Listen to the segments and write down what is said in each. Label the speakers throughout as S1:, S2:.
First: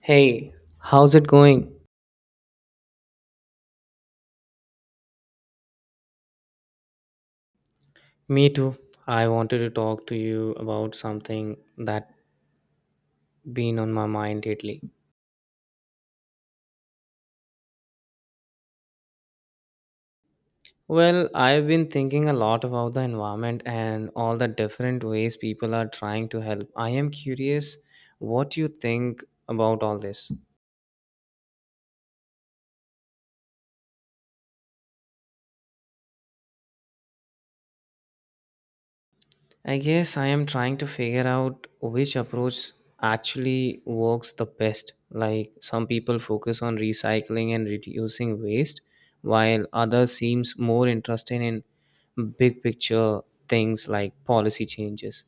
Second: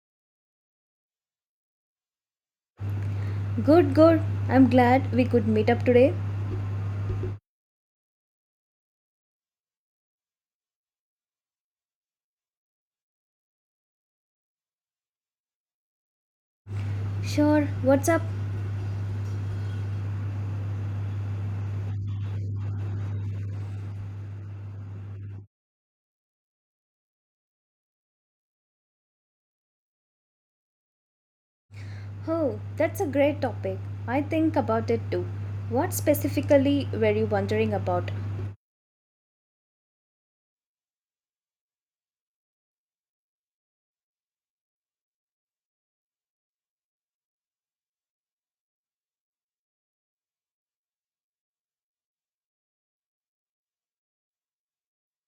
S1: Hey, how's it going?
S2: Good, good. I'm glad we could meet up today.
S1: Me too. I wanted to talk to you about something that been on my mind lately.
S2: Sure, what's up?
S1: Well, I've been thinking a lot about the environment and all the different ways people are trying to help. I am curious what you think about all this.
S2: Oh, that's a great topic. I think about it too. What specifically were you wondering about?
S1: I guess I am trying to figure out which approach actually works the best. Like some people focus on recycling and reducing waste, while others seems more interested in big picture things like policy changes.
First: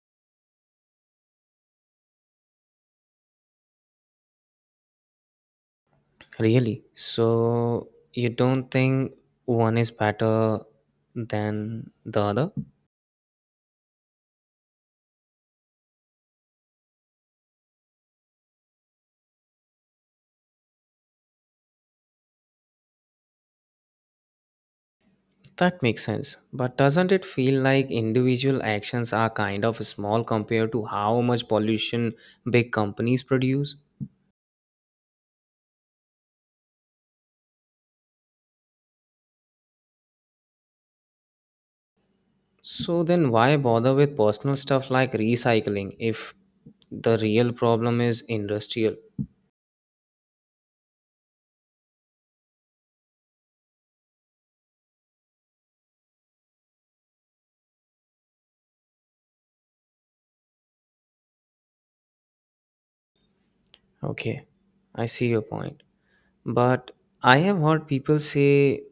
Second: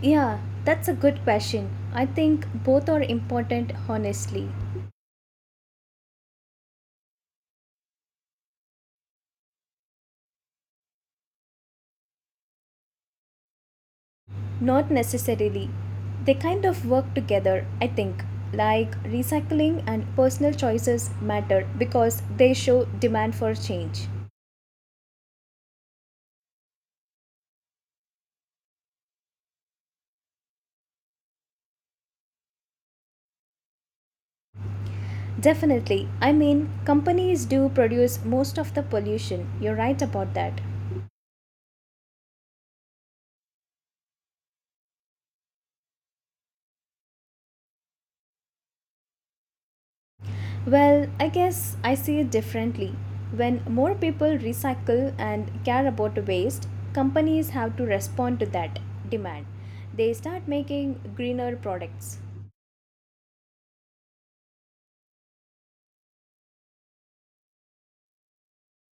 S2: Yeah, that's a good question. I think both are important, honestly.
S1: Really? So you don't think one is better than the other?
S2: Not necessarily. They kind of work together, I think. Like recycling and personal choices matter because they show demand for change.
S1: That makes sense. But doesn't it feel like individual actions are kind of small compared to how much pollution big companies produce?
S2: Definitely. Companies do produce most of the pollution. You're right about that.
S1: So then why bother with personal stuff like recycling if the real problem is industrial?
S2: Well, I guess I see it differently. When more people recycle and care about waste, companies have to respond to that demand. They start making greener products.
S1: Okay, I see your point. But I have heard people say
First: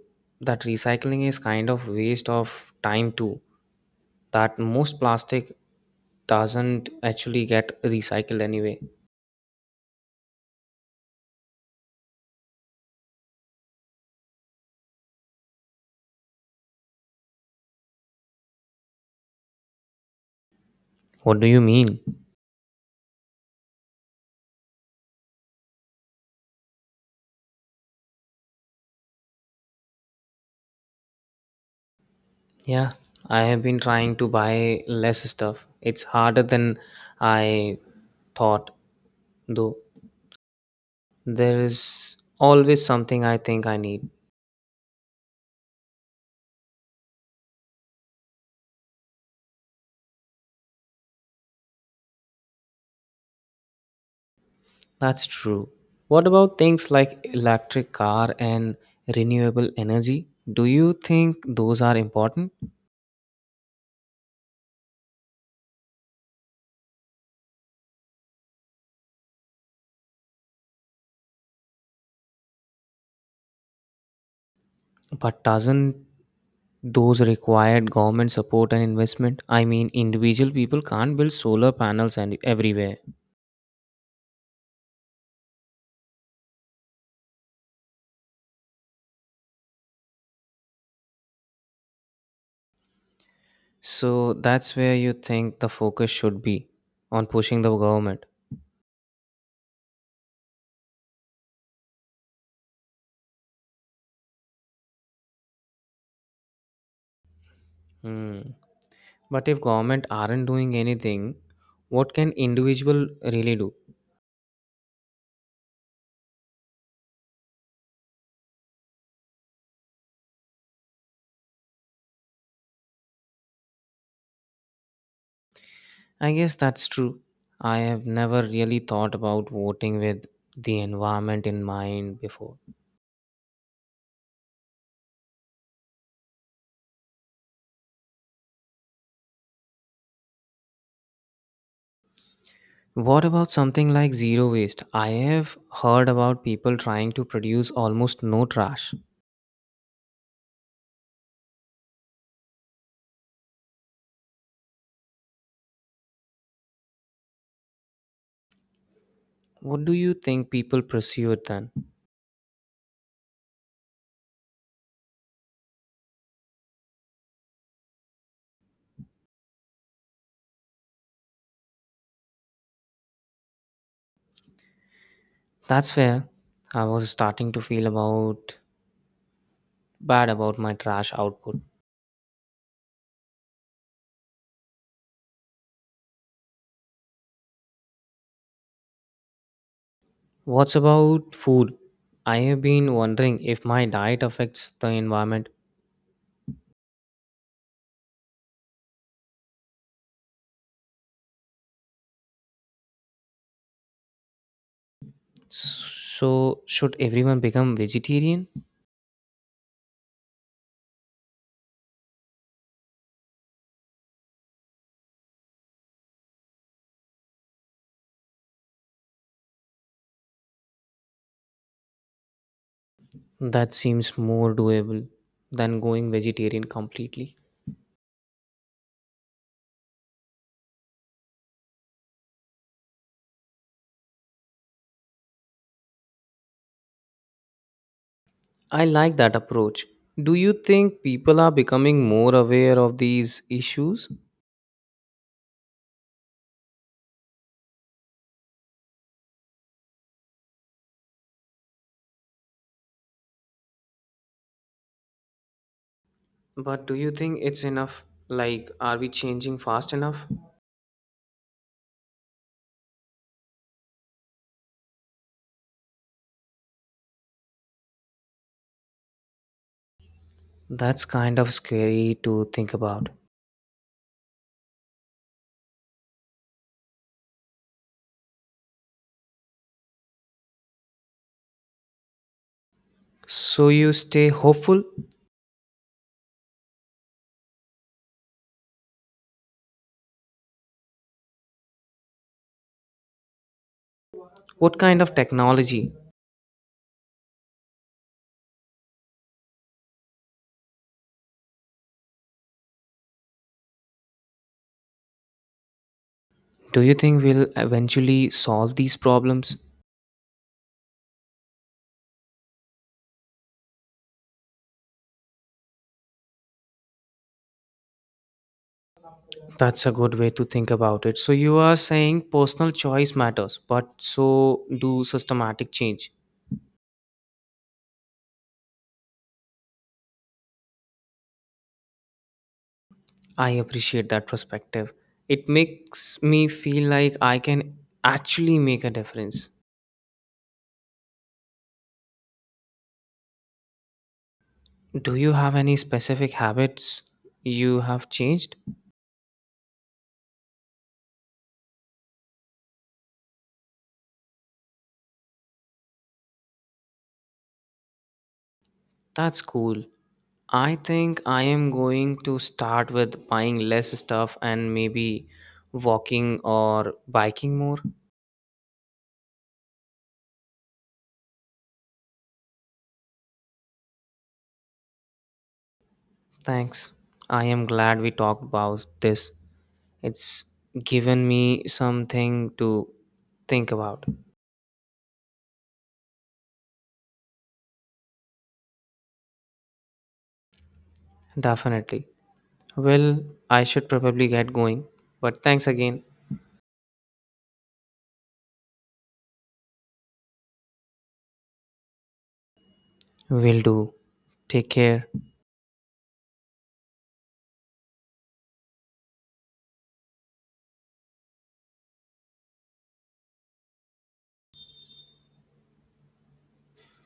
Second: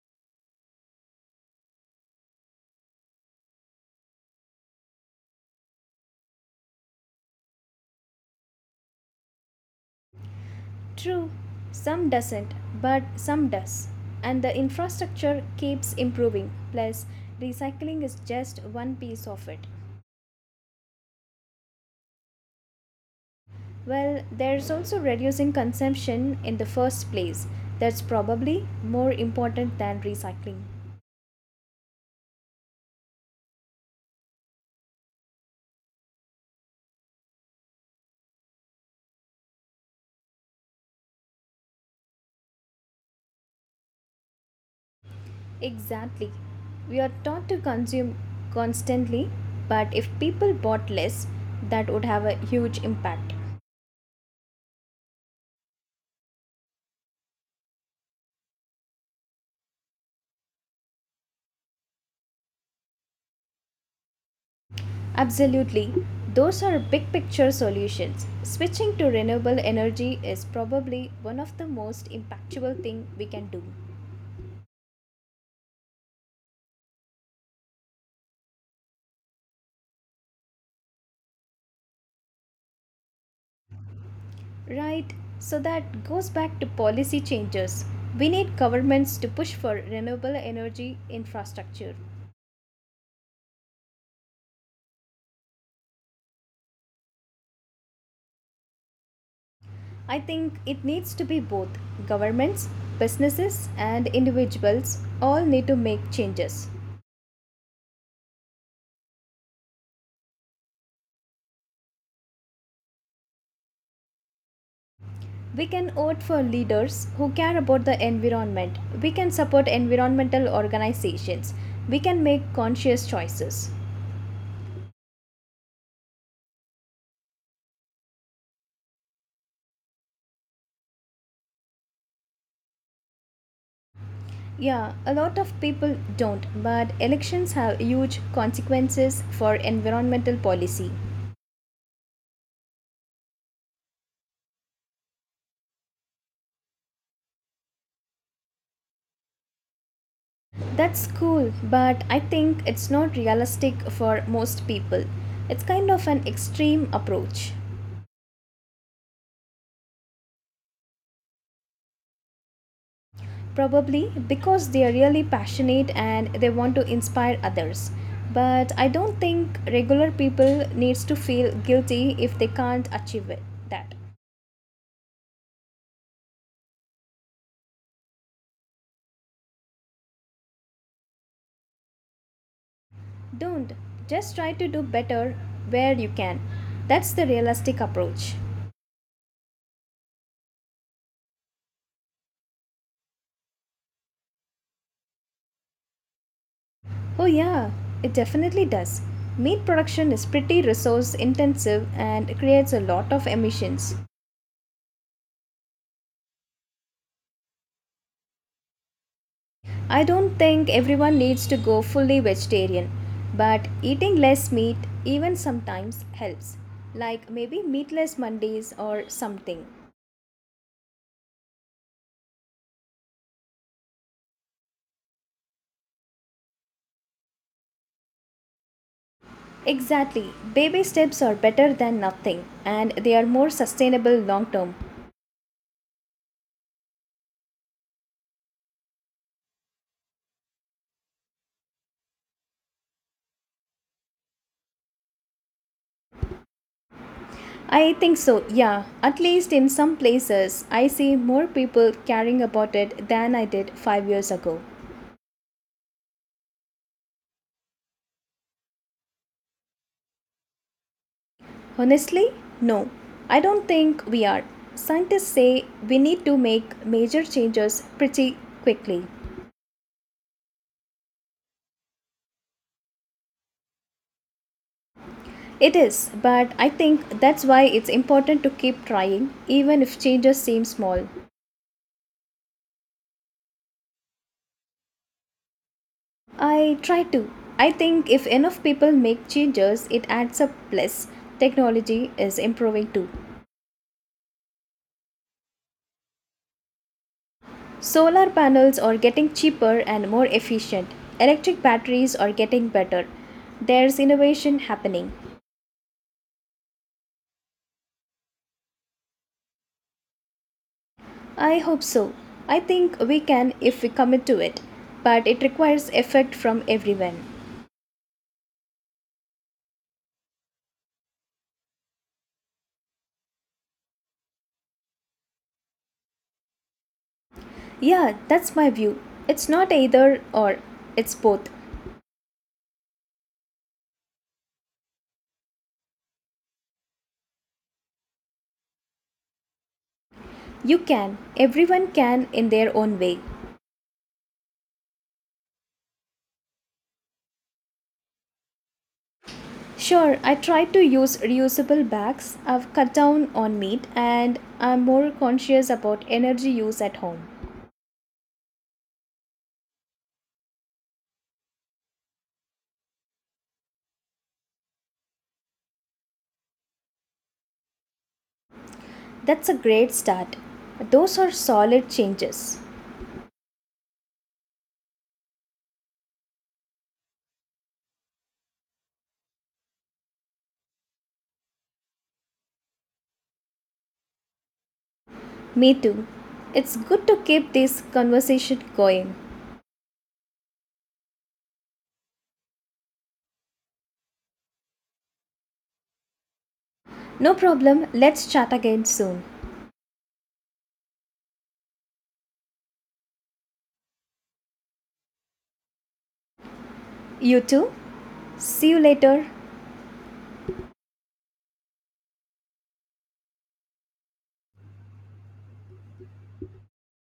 S1: that recycling is kind of waste of time too, that most plastic doesn't actually get recycled anyway.
S2: True, some doesn't, but some does. And the infrastructure keeps improving. Plus, recycling is just one piece of it.
S1: What do you mean?
S2: Well, there's also reducing consumption in the first place. That's probably more important than recycling.
S1: Yeah, I have been trying to buy less stuff. It's harder than I thought, though. There is always something I think I need.
S2: Exactly. We are taught to consume constantly, but if people bought less, that would have a huge impact.
S1: That's true. What about things like electric car and renewable energy? Do you think those are important?
S2: Absolutely. Those are big picture solutions. Switching to renewable energy is probably one of the most impactful thing we can do.
S1: But doesn't those required government support and investment? I mean, individual people can't build solar panels and everywhere.
S2: Right, so that goes back to policy changes. We need governments to push for renewable energy infrastructure.
S1: So that's where you think the focus should be on pushing the government.
S2: I think it needs to be both governments, businesses, and individuals all need to make changes.
S1: Hmm. But if government aren't doing anything, what can individual really do?
S2: We can vote for leaders who care about the environment. We can support environmental organizations. We can make conscious choices.
S1: I guess that's true. I have never really thought about voting with the environment in mind before.
S2: Yeah, a lot of people don't, but elections have huge consequences for environmental policy.
S1: What about something like zero waste? I have heard about people trying to produce almost no trash.
S2: That's cool, but I think it's not realistic for most people. It's kind of an extreme approach.
S1: What do you think people pursue it then?
S2: Probably because they are really passionate and they want to inspire others. But I don't think regular people needs to feel guilty if they can't achieve it. That.
S1: That's where I was starting to feel about bad about my trash output.
S2: Don't. Just try to do better where you can. That's the realistic approach.
S1: What's about food? I have been wondering if my diet affects the environment.
S2: Oh, yeah, it definitely does. Meat production is pretty resource intensive and creates a lot of emissions.
S1: So should everyone become vegetarian?
S2: I don't think everyone needs to go fully vegetarian, but eating less meat even sometimes helps, like maybe meatless Mondays or something.
S1: That seems more doable than going vegetarian completely.
S2: Exactly, baby steps are better than nothing and they are more sustainable long term.
S1: I like that approach. Do you think people are becoming more aware of these issues?
S2: I think so, yeah. At least in some places, I see more people caring about it than I did 5 years ago.
S1: But do you think it's enough? Like, are we changing fast enough?
S2: Honestly, no. I don't think we are. Scientists say we need to make major changes pretty quickly.
S1: That's kind of scary to think about.
S2: It is, but I think that's why it's important to keep trying, even if changes seem small.
S1: So, you stay hopeful?
S2: I try to. I think if enough people make changes, it adds up plus. Technology is improving too.
S1: What kind of technology
S2: Solar panels are getting cheaper and more efficient. Electric batteries are getting better. There's innovation happening.
S1: do you think will eventually solve these problems?
S2: I hope so. I think we can if we commit to it, but it requires effort from everyone.
S1: That's a good way to think about it. So, you are saying personal choice matters, but so do systematic change.
S2: Yeah, that's my view. It's not either or, it's both.
S1: I appreciate that perspective. It makes me feel like I can actually make a difference.
S2: You can, everyone can in their own way.
S1: Do you have any specific habits you have changed?
S2: Sure, I try to use reusable bags. I've cut down on meat and I'm more conscious about energy use at home.
S1: That's cool. I think I am going to start with buying less stuff and maybe walking or biking more.
S2: That's a great start. Those are solid changes.
S1: Thanks. I am glad we talked about this. It's given me something to think about.
S2: Me too. It's good to keep this conversation going.
S1: Definitely. Well, I should probably get going, but thanks again.
S2: No problem. Let's chat again soon.
S1: Will do. Take care.
S2: You too? See you later.